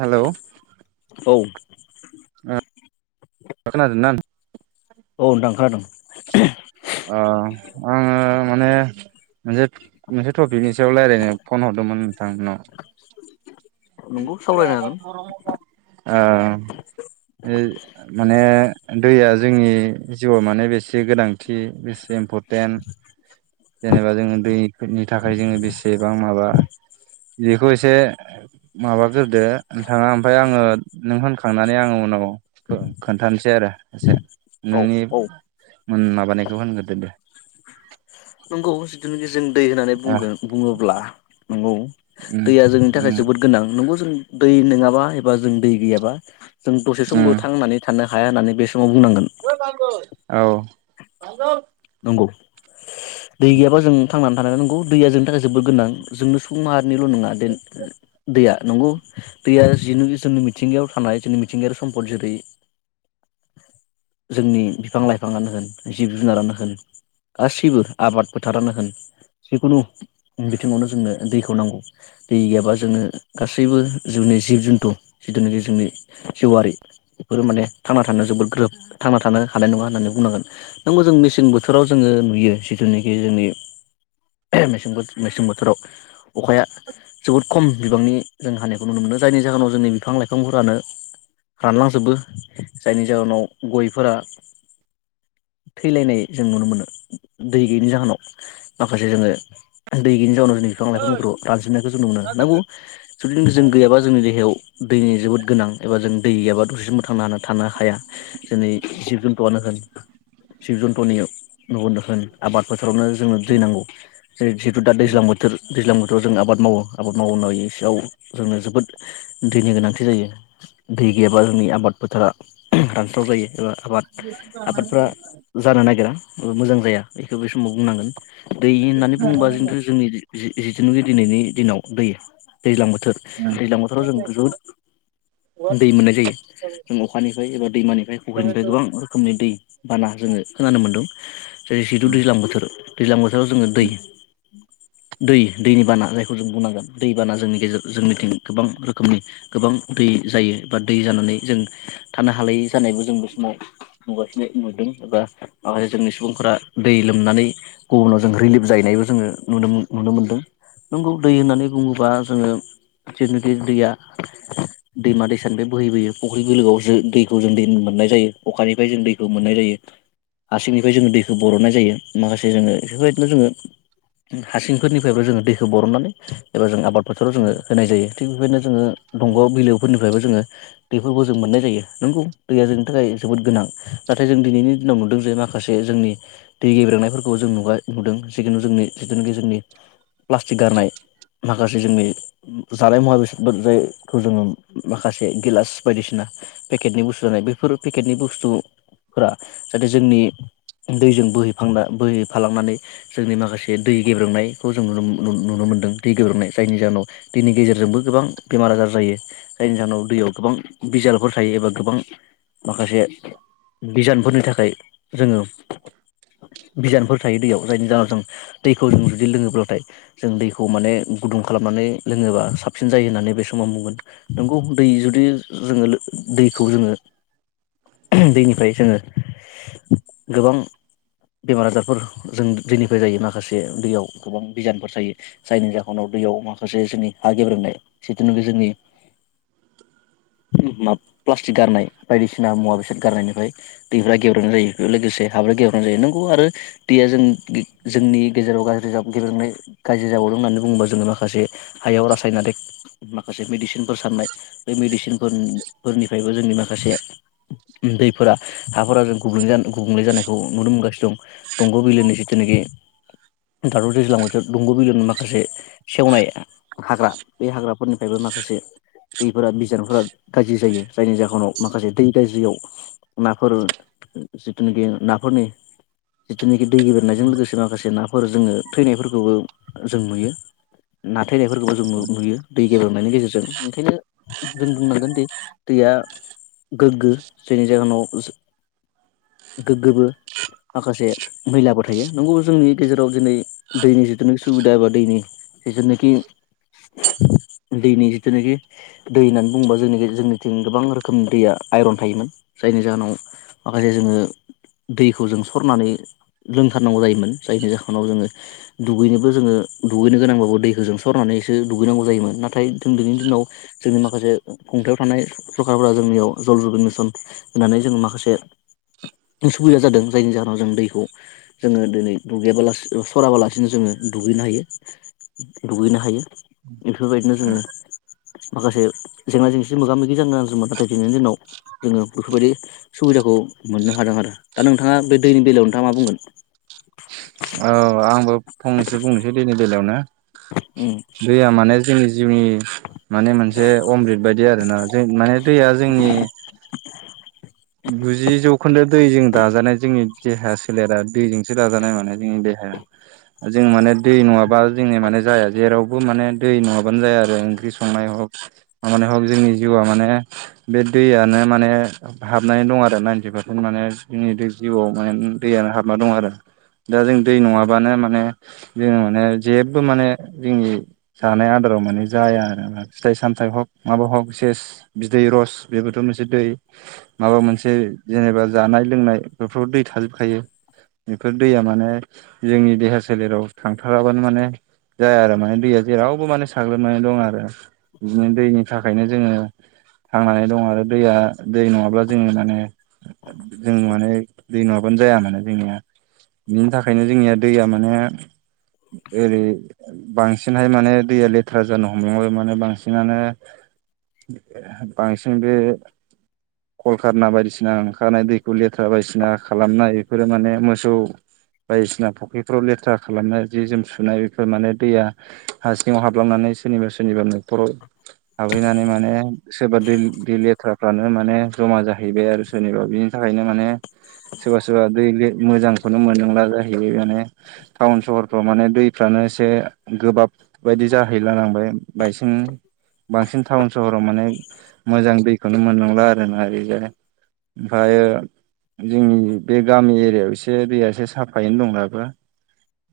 Hello औ। खोनादों ना औ नोंथां खोनादों। अ आङो माने मोनसे मोनसे थ बिनि सायाव रायलायनो फन हरदोंमोन नोंथांनाव। नंगौ [unintelligible] सावरायनो हागोन। ओ माने दैया जोंनि जिउआव माने बेसे गोनांथि बेसे इम्परटेन्ट? जेनेबा जोङो दैफोरनि थाखाय जोङो बेसेबां माबा जिखौ इसे माबाग्रोदो नोंथाङा ओमफाय आङो नों होनखांनानै आङो उनाव खोन्थानोसै आरो एसे औ नोंनि औ। मोन माबानायखो होनग्रोदो दे? नोंगौ जिथुनाखि जों दै होननानै ओ बुंगोन बुंङोब्ला नंगौ। उम दैया जोंनि थाखाय उम जोबोद गोनां। नंगौ जों दै नोंङाबा एबा जों दै गैयाबा जों दसे उम समबो थांनानै थानो हाया होननानै बे समाव बुंनांगोन [unintelligible] औ [unintelligible] गब [unintelligible] दै गैयाबा जों थांनानै थानाया नंगौ दैया जोंनि थाखाय जोबोद गोनां जोंनो सुबुं माहारिनिल' नङा देन ओम दैया नंगौ। दैया जि जोंनि मिथिंगायाव थानाय जोंनि मिथिंगायारि सम्पद जेरै [inaudible] जोंनि बिफां लाइफांङानो होन जिब जुनारानो होन गासिबो आबाद फोथारानो होन जिखुनु बिथिंङावनो जोंनो दैखौ नांगौ दै गैयाबा जोंङनो गासैबो जिउ जोंनि जिब जुन्थु जिथुनाखि जोंनि जिउआरि बेफोर माने थांना थानो जोबोद ग्रोब थांना थानो हानाय नङा होननानै बुंनांगोन नोंगो जों मेसें बोथ बोथोराव जोङो नुयो जिथुनोखि जोंनि मेसें मेसें बोथोराव अखाया जोबोद खम बिबांनि जों हानायखौ नुनो मोनो जायनि जाहोनाव जोंनि बिफां लाइफांफोरानो रानलांजोबो जायनि जाहोनाव गयफोरा थैलायनाय जों नुनो मोनो दै गैयैनि जाहोनाव माखासे जोङो दै गैयैनि जाहोनाव बिफां लाइफांफोरखौ रानजेननायखौ जों मोनो नांगौ जुदि जों गैाब जोंनि देहायाव दैनि जोबोद गोन नां एबा जों दै गैयाबा दसेसिम बोथांना थानो हाया जोंनि जिब जुन्थुआनो होन जिब-जुन नगदों होन आबाद फोथारावनो जोंनो दै नांगौ जेरै जिहेतु दा दैज्लां बोथोर दैज्लां बोथोराव जों आबाद मावो आबाद मावनाय इसेयाव जोंनो जोबोद दैनि गोनांथि जायो। दै गैयाबानि आबाद फोथारा रानस्राव जायो एबा आबाद आबादफ्रा जानो नागिरा एबा मोजां जाया बेखौ समाव बुंनांगोन दै होननानै बुंबा जोंथु जोंनि जिथुुनुखि दिनैनि दिनाव दै दैज्लां बोथोर उम दैज्लां बोथोराव जों जोबोद दै मोननाय जायो जों अखानि एबा दैमानिफ्राय फुख्रिनिफ्राय गोबां रोखोमनि दै बाना जोङो खोनानो मोनदों। जेरै जिहेथु उम दैज्लां बोथोर दैज्लां बोथोराव जोङो दै [inaudible] दै दैनि बाना जायखौ जों बुंनांगोन दै बाना जोंनि गेजेराव जों मिथिं गोबां रोखोमनि गोबां दै दै जायो एबा दै जानानै जों थानो हालायै जानायबो जों बे समाव नुगासिनो नुदों एबा माखासे जोंनि सुबुंफोरा दै लोमनानै गुबुनाव जों रिलिफ जाहैनायबो जोङो नुनो नुनो मोनदों। नंगौ दै होननानै बुङोबा जोङो जेनोखि दैया दैमा दैसानिफ्राय बोहैबोयो फुख्रि बिलोआव ज दैखौ जों दै मोननाय जायो अखानिफ्राय जों दैखौ मोननाय जायो। हारसिंनिफ्राय जोङो दैखौ बर'ननाय जायो माखासे जोङो बेफोरबायदिनो जोङो हा सिंफोरनिफ्रायबो जोङो दैखौ बर'ननानै एबा जों आबाद फोथाराव जोङो होनाय जायो थिग बेबायदिनो जोङो दंग' बिलोफोरनिफ्रायबो जोङो दैफोरखौ जों मोननाय जायो नंगौ दैया जोंनि थाखाय जोबोद गोनां नाथाय जों दिनैनि दिनाव नुदों ज माखासे जोंनि दै गेब्रेनायफोरखौ जों नुगा-नुदों जिखुनु जोंनि जिथुनाखि जोंनि प्लास्टिक गारनाय माखासे जोंनि जानाय मुवा बेसाद जायखौ जोङो माखासे गिलास बायदिसिना पेकेटनि बुस्थु जानाय बेफोर पेकेटनि बुस्थुफोरा जाहाथे जोंनि दैजों बोहैफांला-बोहैफालांनानै जोंनि माखासे दै गेब्रोंनायखौ जों नुनो मोनो मोनदों दै गोब्रोमनाय जायनि जाहोनाव दैनि गेजेरजोंबो गोबां बेमार आजार जायो जायनि जाहोनाव दैयाव गोबां बिजालफोर थायो एबा गोबां माखासे बिजानफोरनि थाखाय जोङो [inaudible] बिजानफोर थायो दैयाव जायनि जाहोनाव जों दैखौ जों जुदि लोङोब्लाथाय जों दैखौ माने गुदुं खालामनानै नै लोङोब्ला साबसिन जायो होननानै आं बे समाव बुंगोन नंगौ दै जुदि जोङो दैखौ जोङो दैनिफ्राय जोङो गोबां बेमार आजारफोर जों दैनिफ्राय जायो माखासे दैयाव गोबां बिजानफोर जायो जायनि जाहोनाव दैयाव माखासे जोंनि हा गेब्रेनाय जिथुनाखि जोंनि [inaudible] मा प्लास्टिक गारनाय बायदिसिना मुवा बेसाद गारनायनिफ्राय दैफ्रा गेब्रेनाय जायो। बेजों लोगोसे हाब्र' गेब्रेनाय जायो नंगौ आरो दैया जों जोंनि गेजेराव गाज्रि रोजाब गेब्रेंनाय गाज्रि जाबावदों होननानै बुङोबा जोङो माखासे हायाव रासायनारिक माखासे मेडिसिनफोर साननाय बे मेडिसिनफोर फोरनिफ्रायबो जोंनि माखासे दैफोरा हाफोरा जों गुब्लुं जानो गुबुंले जानायखौ नुनो मोनगासिनो दं। दंग' बिलोनि जिथुनाखि दादर दैज्लां बोथोर दंग' बिलोनि माखासे सेवनाय हाग्रा बे हाग्राफोरनिफ्रायबो माखासे दैफोरा बिजानफोरा गाज्रि जायो जायनि जाहोनाव माखासे दै गाज्रियाव नाफोर जिथुनाखि नाफोरनि जिथुनाखि दै गेब्रेंनायजों लोगोसे माखासे नाफोर जोङो थैनायफोरखौबो जों नुयो। ना थैनायफोरखौबो जों नुयो दै गेब्रेंनायनि गेजेरजों ओंखायनो जों बुंनांगोन दि दै या गोग्गो जायनि जाहोनाव गोग्गोबो माखासे मैलाबो थायो नंगौबो जोंनि गेजेराव दिनै दैनि जिथुनिख सुबिदा एबा दैनि जिथुनिखि दैनि जिथुनाखि दै होननानै बुङोबा जोंनिखै जोंनिथिं गोबां रोखोमनि दैया आइरन थायोमोन। जायनि जाहोनाव माखासे जोङो दैखौ जों सरनानै लोंथारनांगौ जायोमोन जायनि जाहोनाव जोङो दुगैनोबो जोङो दुगैनो गोनांबाबो दैखौ जों सरनानै सो दुगैनांगौ जायोमोन। नाथाय जों दिनैनि दिनाव जोंनि माखासे खुंथायाव थानाय सरखारफोरा जोंनियाव जल जिबन मिसन होननानै जों माखासे [inaudible] सुबिदा जादों जायनि जाहोनाव जों दैखौ जोङो दोनै दुगैयाबालासिनो सराबालासिनो जोङो दुग गैनो हायो दुगैनो हायो। बेफोरबायदिनो जोङो माखासे जेंना जेंसि मोगा मोगि जानो नांदोंमोन नाथाय दिनैनि दिनाव जोङो बेफोरबायदि सुबिदाखौ मोननो हादों आरो। दा नोंथाङा बे दैनि बेलायाव नोंथाङा मा बुंगोन औ आंबो फंनैसो बुंनोसै दैनि बेलायावनो दैया माने जोंनि जिउनि माने मोनसे अमृत बायदि आरो ना जों माने दैया जोंनि गुजि जौखोन्दो दैजों दाजानाय जोंनि देहाया सोलेरा दैजोंसो दाजानाय माने जोंनि दे हो जों माने दै नंङाबा जोंनि माने जाया जेरावबो माने दै नंङाबानो जाया आरो ओंख्रि संनायाव हक माने हक जोंनि जिउआ माने बे दैयानो माने हाबनानै दं आरो नाइनटि पारसेन्ट माने जोंनि दै जिउआव माने दैयानो हाबना दं आरो। दा जों दै नंङाबानो माने जोंङो माने जेबो माने जोंनि जानाय आदार राव माने जाया आरो फिथाइ सामथाइ हग माबा हग सेस बिदै रस बेबोथ' मोनसे दै माबा मोनसे जेनेबा जानाय लोंनाय बेफोराव दै थाजोबखायो। बेफोर दैया माने जोंनि देहा सोलेराव थांथाराबानो माने जाया आरो माने दैया जेरावबो माने साग्लोबनानै दं आरो। बिदिनो दैनि थाखायनो जोंङो थांनानै दं आरो दैया दै नंङाब्ला जोंङो माने जों माने दै नंङाबानो जाया माने जोंनिया बिनि थाखायनो जोंनिया दैया माने ओरै बांसिनहाय माने दैया लेथ्रा जानो हमलांबाय माने बांसिनानो बांसिन बे कलकारना बायदिसिना ओंखारनाय दैखौ लेथ्रा बायदिसिना खालामनाय बेफोरो माने मोसौ बायदिसिना फुख्रिफ्राव लेथ्रा खालामनाय जि जोम सुनाय बेफोर माने दैया हासिङांव हाबलांनानै सोरनिबा सोरनिबा न'खराव हाबहैनानै माने सोरबा दै-दै लेथ्राफ्रानो माने जमा जाहैबाय आरो सोरनिबा बिनि थाखायनो माने सोरबा सोरबा दै ले मोजांखौनो मोनोंला जाहैबाय माने टाउन सहरफ्राव माने दैफ्रानो आंङोसो गोबाब बायदि जाहैला लांबाय बाइसिं बांसिन टाउन सहराव माने मोजां दैखौनो मोनलोंला आरोना ओरैजाय ओमफायो जोंनि बे गामि एरियायाव एसे दैया एसो साफायैनो दं दाबो।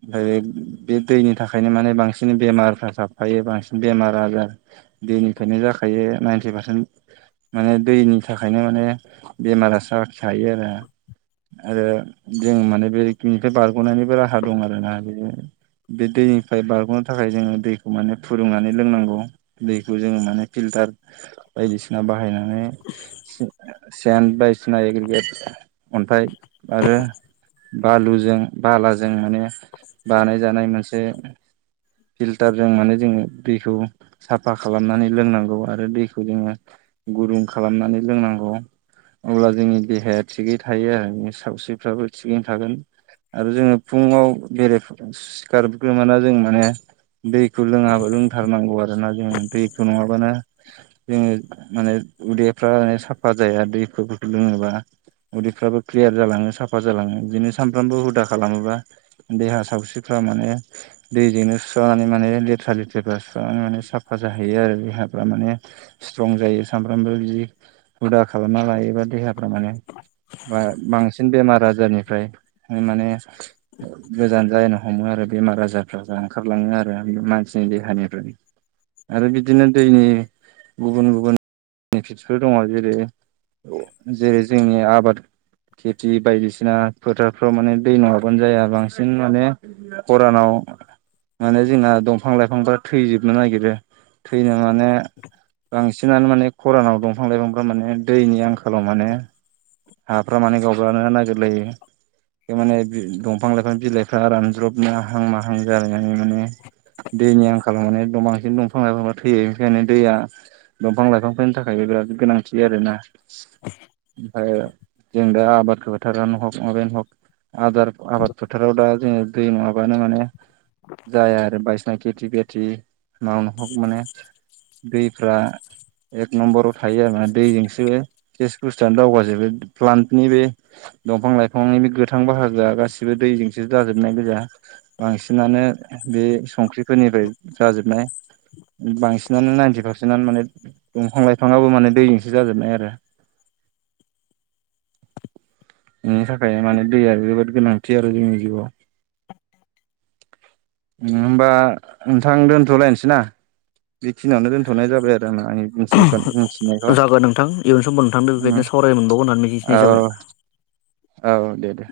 ओमफायो बे दैनि थाखायनो माने बांसिन बेमारफ्रा साबफायो बांसिन बेमार आजार दैनिफ्रायनो जाखायो नाइन्टि पारसेन्ट माने दैनि थाखायनो माने बेमारा साखिखायो आरो। आरो जों माने बे बेनिफ्राय बारग'नायनिबो राहा दं आरोना बे बे दैनिफ्राय बारग'नो थाखाय जोंङो दैखौ माने फुदुंनानै लोंनांगौ दैखौ जोंङो माने फिल टार बायदिसिना बाहायनानै सेन ए सेन बायदिसिना एग्रिगेट अन्थाइ आरो बालुजों बालाजों माने बानायजानाय मोनसे फिल्टारजों माने जोंङो दैखौ साफा खालामनानै लोंनांगौ आरो दैखौ जोंङो गुरुं खालामनानै लोंनांगौ। अब्ला जोंनि देहाया थिगै थायो आरो सावस्रिफ्राबो थिगैनो थागोन। आरो जोंङो फुंङाव बेरेफु सिखारग्रोमोना जों माने दैखौ लोंङा लोंथारनांगौ आरो। रोना जोंङो दैखौ नंङाबानो जोंङो माने उदैफ्रा माने साफा जाया दैखौ फोरखो लोंङोबा उदैफ्राबो क्लियार जालांङो साफा जालांङो बिदिनो सानफ्रामबो हुदा खालामोबा देहा सावस्रिफ्रा माने दैजोंनो सुस्रांनानै माने लेथ्रा लेथ्रिफ्रा सुस्रांनानै माने साफा जाहैयो आरो देहाफ्रा माने स्ट्रं जायो। समफ्रामबो बिदि हुदा खालामना लायोबा देहाफ्रा माने बा- बांसिन बेमार आजारनिफ्राय माने गोजान जानो हमो आरो बेमार आजारफ्रा ओंखारलां आरो मानसिनि देहानिफ्राय आरो बिदिनो दैनि गुबुन गुबुन नि फिट्स फोर दंङ जेरै जेरै जोंनि आबाद खेथि बायदिसिना फोथारफ्राव माने दै नंङाबानो जाया बांसिन माने खरानाव माने जोंना दंफां लाइफांफ्रा थैजोबनो नागेरो थैनाव माने बांस -सिनानो माने खरानाव दंफां लाइफांफ्रा माने दैनि आंखालाव माने हाफ्रा माने गावब्रानो नागिरलायो। माने दंफां लाइफां बिलाइफ्रा रानज्रबनो हांमा जालायनानै माने दैमा- खालामनानै बांसिन दंफां लाइफांफ्रा थैयो बेनिखायनो दैया। दंफां लाइफांफोरनि थाखायबो बिराद गोनांथि आरोना, ओमफ्राय जों दा आबाद बोथारानो हग माबायानो हग। आदार आबाद फोथाराव दा जोङो दै नङाबानो माने जाया आरो बायदिसिना खेथि बेथि मावनो हग माने दैफ्रा एक नम्बराव थायो आरो ना दैजोंसो केेस बुस्थुआनो दावगाजोबो प्लान्टनि बे दंफां लाइफांनि बे गोथां बाहाजोआ गासिबो दैजोंसो जाजोबनाय गोजा बांसिनानो। बे संख्रिफोरनिफ्राय जाजोबनाय बांसिनानो नाइन्टि पारसेन्टआनो माने दंफां लाइफाङाबो माने दैजोंसो जाजोबनाय आरो। बेनि थाखाय माने दैया जोबोद गोनांथि आरो जोंनि जिउआव। होमबा नोंथां दोनथलायनोसै ना? बेखिनियावनो दोनथनाय जाबाय आरो आङो आंनि मिथिखौ मिथिनायखौ। -मोनबावगोननानै मिजिंथिनाय जाबाय। औ दे दे